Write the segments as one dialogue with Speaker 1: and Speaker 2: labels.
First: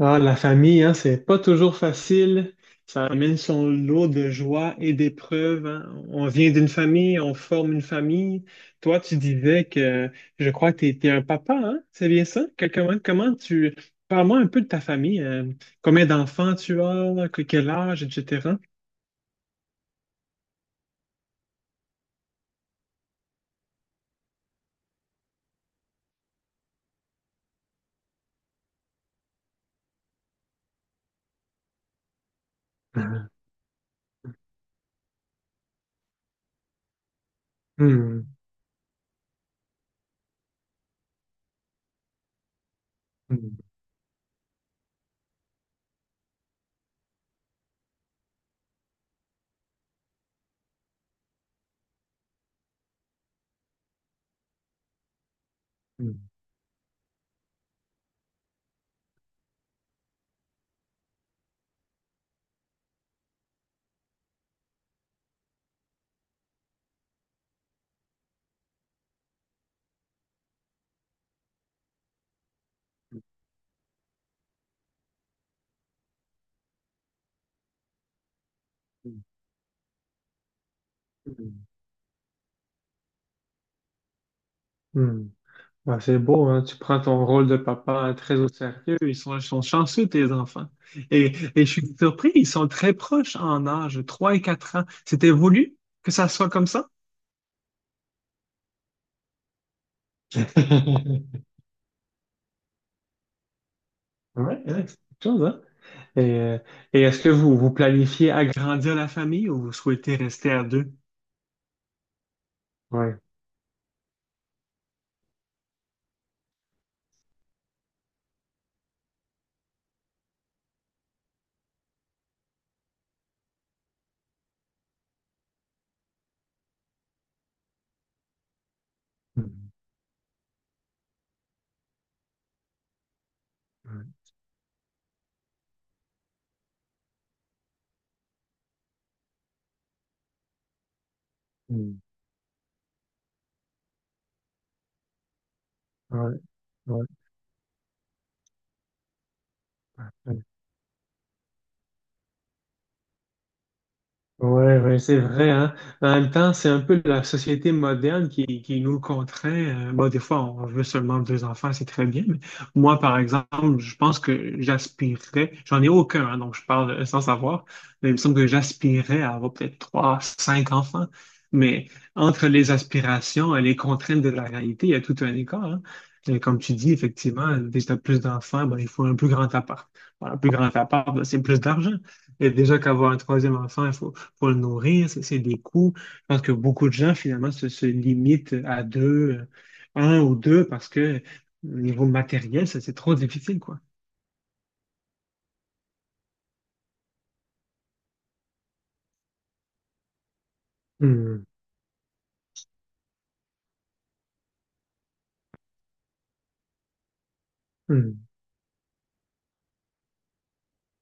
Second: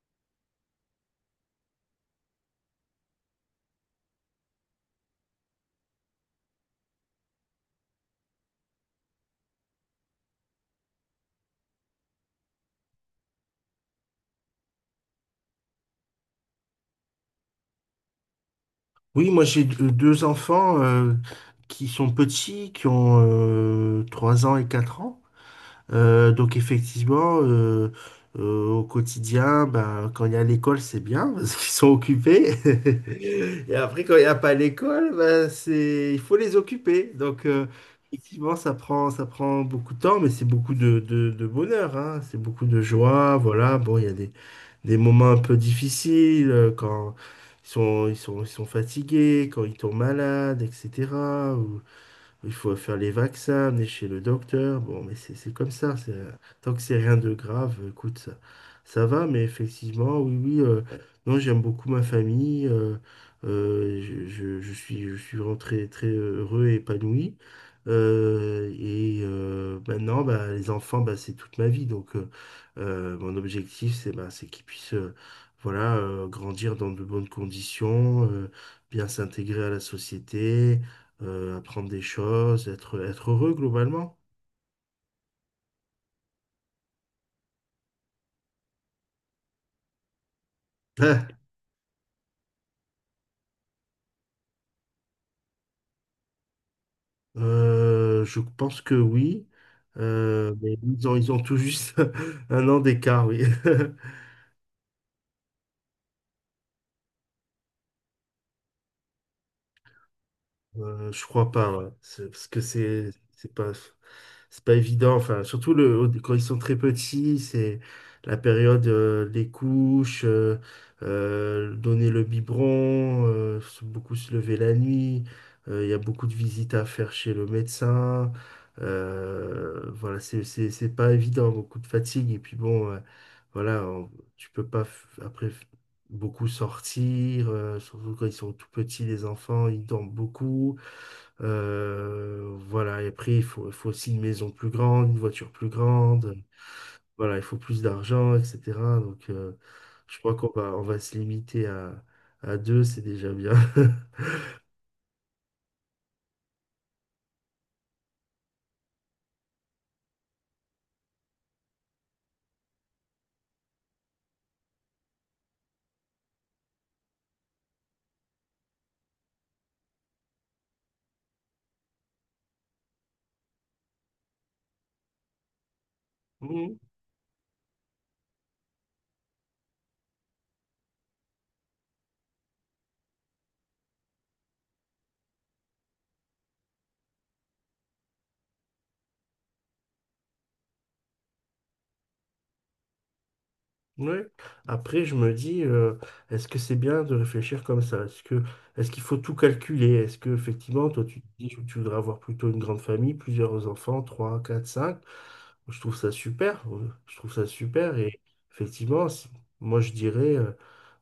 Speaker 1: Ah, la famille, hein, c'est pas toujours facile. Ça amène son lot de joie et d'épreuves, hein. On vient d'une famille, on forme une famille. Toi, tu disais que je crois que tu es un papa, hein? C'est bien ça? Comment, comment tu... Parle-moi un peu de ta famille. Combien d'enfants tu as, quel âge, etc.
Speaker 2: Oui, moi j'ai deux enfants qui sont petits, qui ont 3 ans et 4 ans. Donc effectivement, au quotidien, ben, quand il y a l'école, c'est bien parce qu'ils sont occupés. Et après, quand il n'y a pas l'école, ben, il faut les occuper. Donc
Speaker 1: Hmm,
Speaker 2: effectivement, ça prend beaucoup de temps, mais c'est beaucoup de bonheur, hein. C'est beaucoup de joie.
Speaker 1: hmm,
Speaker 2: Voilà, bon, il y a des moments un peu difficiles quand ils sont fatigués, quand ils tombent malades, etc. Il faut faire les vaccins, amener chez le docteur. Bon, mais c'est comme ça.
Speaker 1: hmm,
Speaker 2: Tant que c'est rien de grave, écoute, ça va. Mais effectivement, oui, oui. Non, j'aime beaucoup ma famille. Je suis vraiment très, très heureux et épanoui. Et maintenant, bah, les enfants, bah, c'est toute ma vie. Donc, mon objectif, c'est bah, c'est qu'ils puissent voilà, grandir dans de bonnes conditions, bien
Speaker 1: hmm,
Speaker 2: s'intégrer à la société,
Speaker 1: hmm,
Speaker 2: apprendre des choses, être heureux globalement.
Speaker 1: hmm. Bah, c'est beau, hein. Tu prends ton rôle de papa, hein, très au sérieux. Ils sont chanceux, tes enfants.
Speaker 2: Ah,
Speaker 1: Et je suis surpris, ils sont très proches en âge, 3 et 4 ans. C'était voulu que ça soit comme ça?
Speaker 2: je pense que oui. Mais ils ont tout juste un an d'écart, oui.
Speaker 1: Ouais, ouais, c'est quelque chose, hein. Et, euh, et est-ce que vous planifiez agrandir la famille ou vous souhaitez rester à deux?
Speaker 2: Je crois pas, ouais. Parce que
Speaker 1: Ouais.
Speaker 2: c'est pas c'est pas évident. Enfin, surtout quand ils sont très petits, c'est la période, les couches, donner le biberon, beaucoup se lever la nuit. Il y a beaucoup de visites à faire chez le médecin.
Speaker 1: Mhm.
Speaker 2: Voilà, c'est pas évident, beaucoup de fatigue. Et puis bon, voilà,
Speaker 1: Ouais.
Speaker 2: tu peux pas beaucoup sortir, surtout quand ils sont tout petits, les enfants, ils dorment beaucoup.
Speaker 1: Mhm.
Speaker 2: Voilà, et après, il faut aussi une maison plus grande, une voiture plus grande.
Speaker 1: Ouais.
Speaker 2: Voilà, il faut plus d'argent, etc. Donc, je crois
Speaker 1: Ouais.
Speaker 2: qu'on va, on va se limiter à deux, c'est déjà bien.
Speaker 1: Ouais, ouais, c'est vrai, hein. Mais en même temps, c'est un peu la société moderne qui nous contraint. Bon, des fois, on veut seulement deux enfants, c'est très bien. Mais moi, par exemple, je pense que j'aspirerais, j'en ai aucun, hein, donc je parle sans savoir, mais il me semble que j'aspirerais à avoir peut-être trois, cinq enfants. Mais entre les aspirations et les contraintes de la réalité, il y a tout un écart, hein. Et comme tu
Speaker 2: Mhm,
Speaker 1: dis, effectivement, dès que tu as plus d'enfants, ben, il faut un plus grand appart. Voilà, un plus grand appart, ben, c'est plus d'argent. Et déjà qu'avoir un troisième enfant, il faut pour le nourrir, c'est des coûts. Je pense que beaucoup de gens, finalement, se limitent à deux, un ou deux, parce que au niveau matériel, ça, c'est trop difficile, quoi.
Speaker 2: ouais. Après, je me dis, est-ce que c'est bien de réfléchir comme ça? Est-ce qu'il faut tout calculer? Est-ce que, effectivement, toi, tu te
Speaker 1: Hmm,
Speaker 2: dis que tu voudrais avoir plutôt une grande famille, plusieurs enfants, trois, quatre, cinq? Je trouve ça super. Je trouve ça super. Et
Speaker 1: hmm,
Speaker 2: effectivement, moi, je dirais. euh,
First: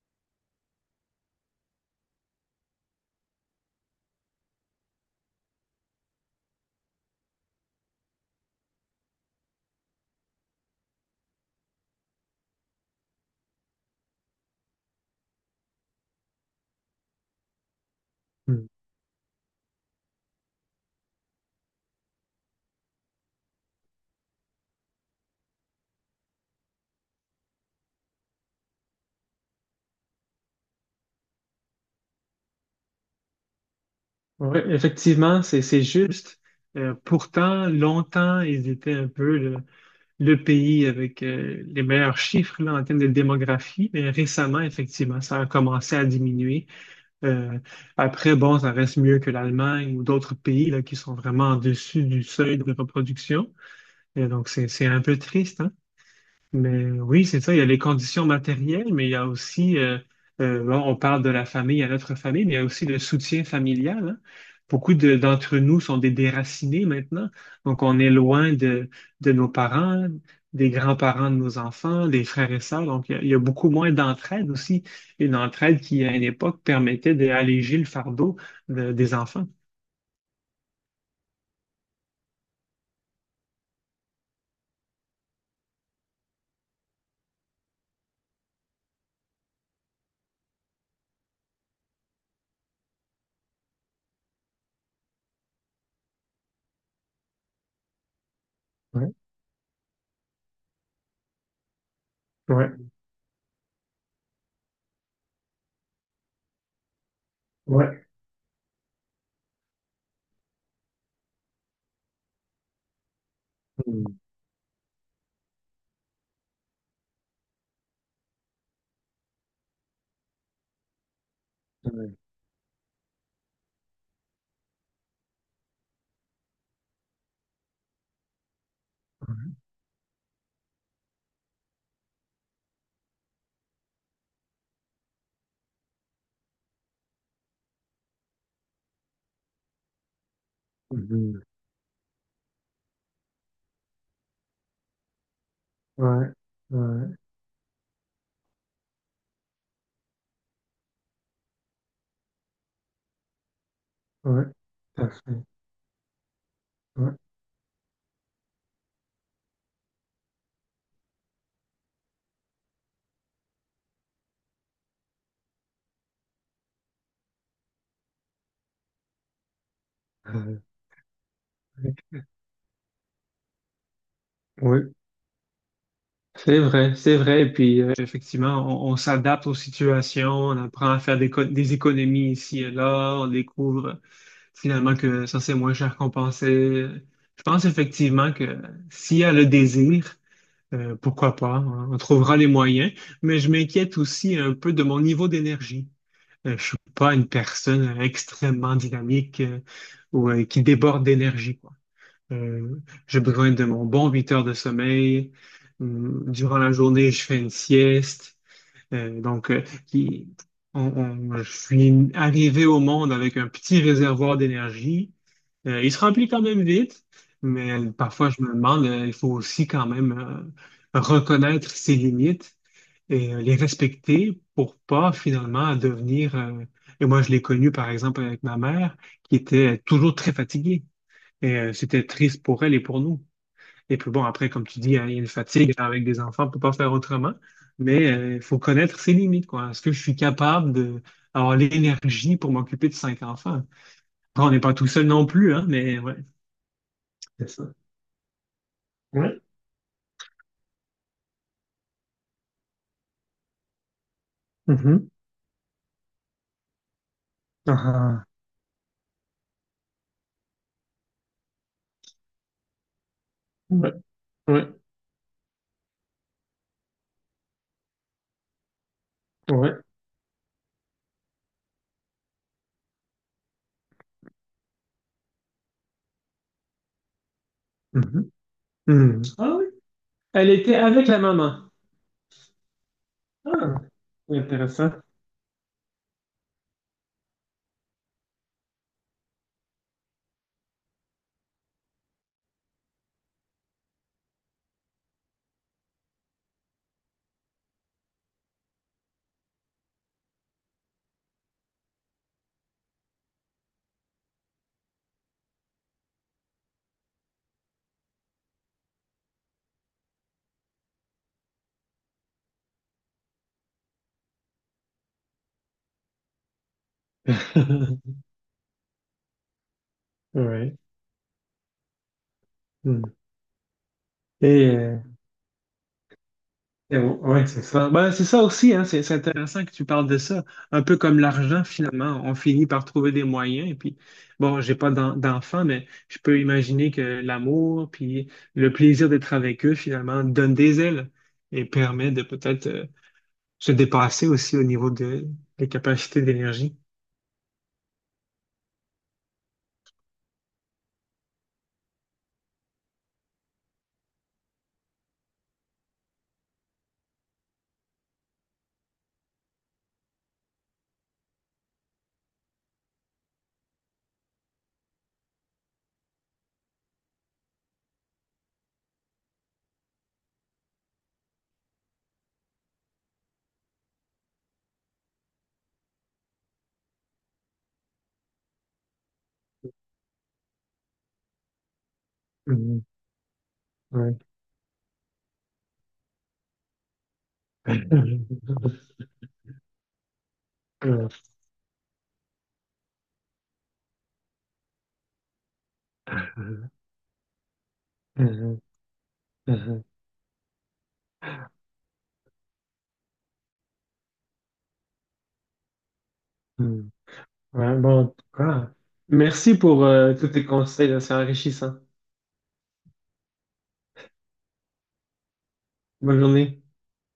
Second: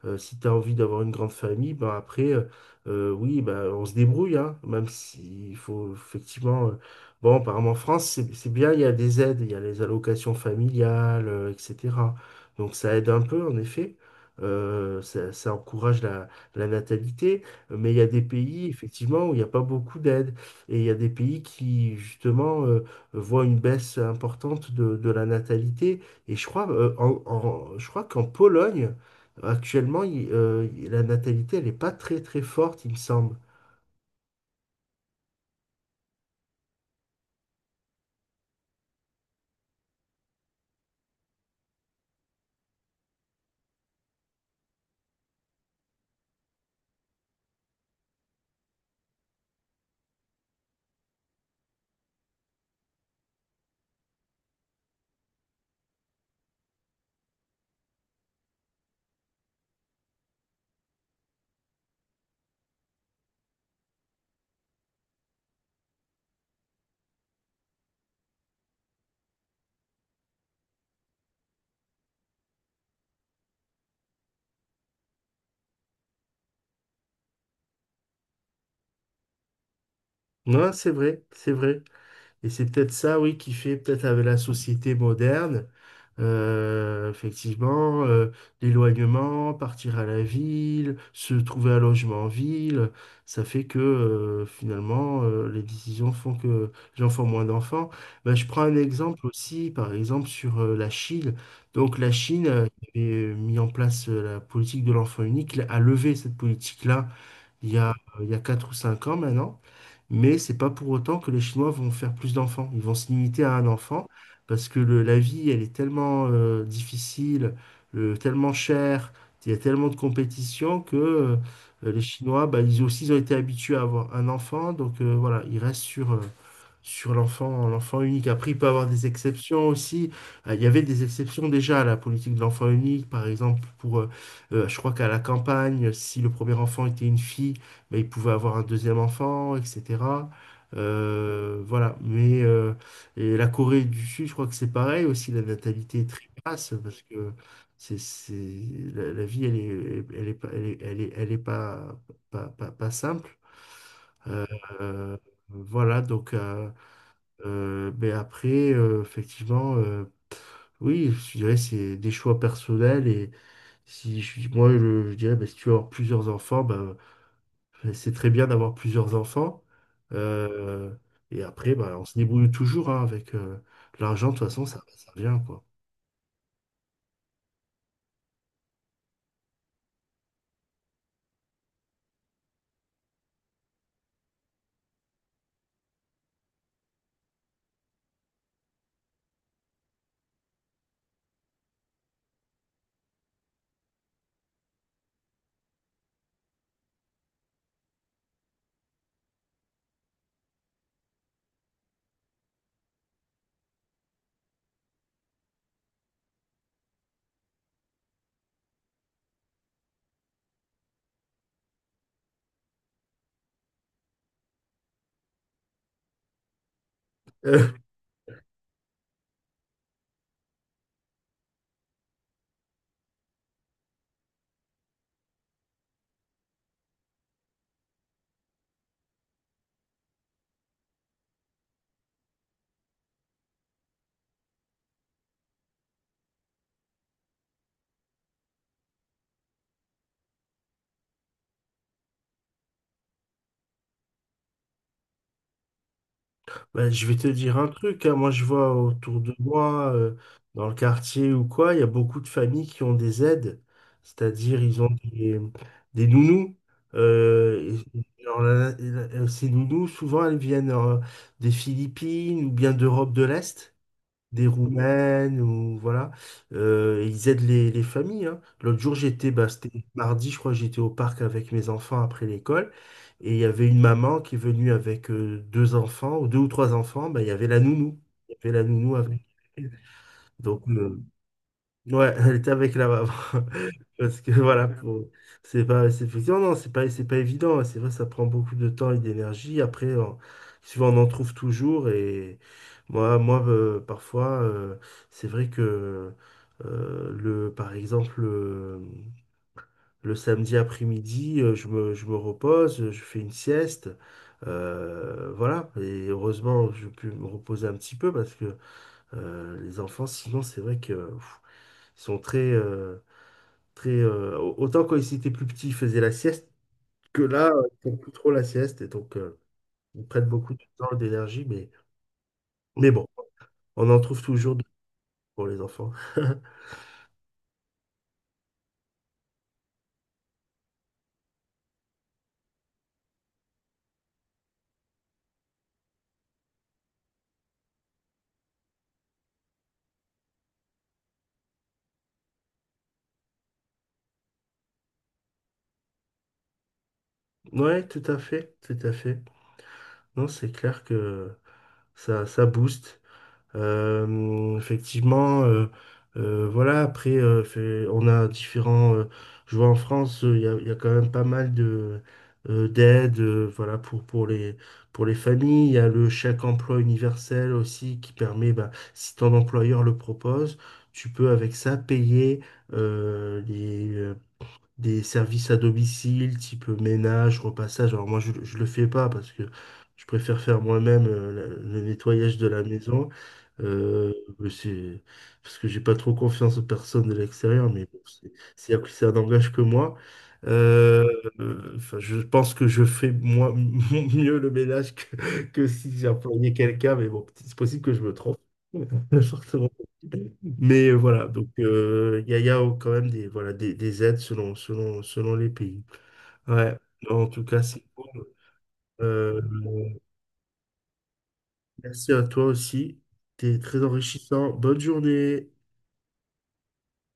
Speaker 2: Euh, Si tu as envie d'avoir une grande famille, ben après, oui, ben on se débrouille, hein, même s'il faut effectivement. Bon, apparemment en France, c'est bien, il y a des aides, il y a les allocations familiales, etc. Donc ça aide un peu, en effet. Ça encourage la natalité, mais il y a des
Speaker 1: hmm.
Speaker 2: pays, effectivement, où il n'y a pas beaucoup d'aides. Et il y a des pays qui, justement, voient une baisse importante de la natalité. Et je crois, je crois qu'en Pologne, actuellement, la natalité, elle n'est pas très très forte, il me semble.
Speaker 1: Ouais, effectivement, c'est juste. Pourtant, longtemps, ils étaient un peu le pays avec les meilleurs chiffres là, en termes de démographie, mais récemment, effectivement, ça a commencé à diminuer. Euh, Après, bon, ça reste mieux que l'Allemagne ou d'autres pays là, qui sont vraiment en dessus du seuil de reproduction. Et donc, c'est un peu triste, hein? Mais oui, c'est ça, il y a les conditions matérielles, mais il y a aussi, bon, on parle de la famille à notre famille, mais il y a aussi le soutien familial, hein. D'entre nous sont des déracinés maintenant, donc on est loin de nos parents, des grands-parents de nos enfants, des frères et sœurs, donc il y a beaucoup moins d'entraide aussi, une entraide qui, à une époque, permettait d'alléger le fardeau des enfants.
Speaker 2: Non, c'est vrai, c'est vrai. Et c'est peut-être ça, oui, qui fait peut-être avec la société moderne, effectivement, l'éloignement, partir à la ville, se trouver un logement en ville, ça fait que finalement, les décisions font que les gens font moins d'enfants. Ben, je prends un
Speaker 1: Ouais,
Speaker 2: exemple aussi, par exemple, sur la Chine. Donc la Chine,
Speaker 1: ouais,
Speaker 2: qui avait mis en place la politique de l'enfant unique, a levé cette politique-là il y a,
Speaker 1: ouais.
Speaker 2: il y a 4 ou 5 ans maintenant. Mais c'est pas pour autant que les Chinois vont faire plus d'enfants. Ils vont se limiter à un
Speaker 1: Mm.
Speaker 2: enfant parce que la vie, elle est tellement difficile, tellement chère, il y a tellement de compétition que les
Speaker 1: Ouais.
Speaker 2: Chinois, bah, ils aussi ils ont été habitués à avoir un enfant. Donc voilà, ils restent sur l'enfant unique. Après, il peut avoir des
Speaker 1: Ouais.
Speaker 2: exceptions aussi. Il y avait des exceptions déjà à la politique de l'enfant unique. Par exemple, je crois qu'à la campagne, si le premier enfant était une fille, ben, il pouvait avoir un deuxième enfant, etc.
Speaker 1: Mhm.
Speaker 2: Voilà. Et la Corée du Sud, je crois que c'est pareil aussi. La natalité est très
Speaker 1: Ouais,
Speaker 2: basse parce
Speaker 1: ouais,
Speaker 2: que c'est, c'est, la vie, elle est, pas- elle est, elle est, elle est pas simple. Euh,
Speaker 1: ouais, tout à
Speaker 2: euh,
Speaker 1: fait.
Speaker 2: voilà, donc,
Speaker 1: Ouais,
Speaker 2: mais après, effectivement, oui, je dirais c'est des choix personnels. Et si je, suis- moi, je dirais, bah, si tu veux avoir plusieurs enfants, bah, c'est très bien d'avoir plusieurs enfants.
Speaker 1: euh,
Speaker 2: Euh, et après, bah, on se débrouille toujours, hein, avec l'argent. De toute façon,
Speaker 1: ouais.
Speaker 2: ça vient, quoi.
Speaker 1: C'est vrai, c'est vrai. Et puis, effectivement, on s'adapte aux situations, on apprend à faire des, des économies ici et là, on découvre finalement que ça, c'est moins cher qu'on pensait. Je pense effectivement que s'il y a le désir, pourquoi pas, hein, on trouvera les moyens. Mais je m'inquiète aussi un peu de mon niveau d'énergie. Je suis pas une personne extrêmement dynamique ou qui déborde d'énergie. Euh, j'ai besoin de mon bon 8 heures de sommeil. Hum. Durant la journée, je fais une sieste. Euh, donc, euh, qui- je suis arrivé au monde avec un petit réservoir d'énergie. Il se remplit quand même vite, mais parfois je me demande, il faut aussi quand même reconnaître ses limites et, les respecter pour pas finalement devenir... Et moi, je l'ai connu par exemple avec ma mère qui était toujours très fatiguée. Et c'était triste pour elle et pour nous. Et puis bon, après, comme tu dis, hein, il y a une fatigue avec des enfants, on ne peut pas faire autrement. Mais il faut connaître ses limites, quoi. Est-ce que je suis capable de avoir l'énergie pour m'occuper de cinq enfants? Après, on n'est pas tout seul non plus, hein, mais ouais,
Speaker 2: Ben, je vais te
Speaker 1: c'est
Speaker 2: dire un
Speaker 1: ça.
Speaker 2: truc, hein. Moi, je vois autour de
Speaker 1: Ouais.
Speaker 2: moi, dans le quartier ou quoi, il y a beaucoup de familles qui ont des aides, c'est-à-dire ils ont
Speaker 1: Mhm.
Speaker 2: des nounous. Euh, et
Speaker 1: Ah,
Speaker 2: alors, ces nounous, souvent, elles viennent des Philippines ou bien d'Europe de l'Est,
Speaker 1: ouais.
Speaker 2: des
Speaker 1: Ouais.
Speaker 2: Roumaines ou voilà. Et ils aident les familles, hein. L'autre jour,
Speaker 1: Ouais.
Speaker 2: c'était mardi, je crois, j'étais au parc avec mes enfants après l'école. Et il y avait une maman qui est venue avec deux enfants, ou deux ou trois enfants, bah, il y avait la nounou.
Speaker 1: Mhm.
Speaker 2: Il y avait la nounou avec
Speaker 1: Mhm. Ah oui.
Speaker 2: elle.
Speaker 1: Elle
Speaker 2: Donc,
Speaker 1: était avec la maman.
Speaker 2: ouais, elle était avec la maman.
Speaker 1: Ah,
Speaker 2: Parce que voilà,
Speaker 1: intéressant.
Speaker 2: c'est effectivement, non, c'est pas évident. C'est vrai, ça prend beaucoup de temps et d'énergie. Après, souvent, on en trouve toujours. Et moi, parfois, c'est vrai que, par exemple, samedi après-midi, je me repose, je fais une sieste. Voilà. Et heureusement, je peux me reposer un petit peu parce que, les enfants, sinon, c'est vrai que, pff, ils sont très, euh, très, autant quand ils étaient plus petits, ils faisaient la sieste, que là, ils font plus trop la sieste, et donc ils prennent beaucoup de
Speaker 1: Ouais.
Speaker 2: temps, d'énergie, mais
Speaker 1: Ouais.
Speaker 2: bon, on en trouve toujours
Speaker 1: Et
Speaker 2: pour les enfants.
Speaker 1: eh oui, ouais, c'est ça. Ben, c'est ça aussi, hein, c'est intéressant que tu parles de ça. Un peu comme l'argent, finalement, on finit par trouver des moyens. Et puis, bon, j'ai pas d'enfants, mais je peux imaginer que l'amour, puis le plaisir d'être avec eux, finalement, donne des ailes et permet de peut-être, se dépasser aussi au niveau de, des capacités d'énergie.
Speaker 2: Ouais, tout à fait, tout à fait. Non, c'est clair que ça booste. Effectivement, voilà, après, on a différents... je vois en France, il y a quand même pas mal d'aides, voilà, pour les familles. Il y a le chèque emploi universel aussi qui permet, bah, si ton employeur le propose, tu peux avec ça payer euh, des services à domicile, type ménage, repassage. Alors moi, je le fais pas parce que je préfère faire moi-même le nettoyage de la
Speaker 1: Mhm.
Speaker 2: maison. Euh,
Speaker 1: Ouais.
Speaker 2: mais c'est parce que j'ai pas trop confiance aux personnes de l'extérieur, mais bon, c'est un langage que moi. Euh, enfin, je pense que je fais moi mieux le ménage que si j'employais quelqu'un, mais bon, c'est possible que je me trompe.
Speaker 1: Mhm.
Speaker 2: Fortement.
Speaker 1: Mhm.
Speaker 2: Voilà, donc il y a quand même des aides selon les pays. Ouais,
Speaker 1: Mhm.
Speaker 2: non, en tout cas,
Speaker 1: Ouais,
Speaker 2: c'est
Speaker 1: bon, en tout
Speaker 2: cool.
Speaker 1: cas,
Speaker 2: Euh,
Speaker 1: merci pour tous tes conseils, là, c'est enrichissant.
Speaker 2: Merci à toi aussi. T'es très enrichissant. Bonne journée.
Speaker 1: Bonne journée.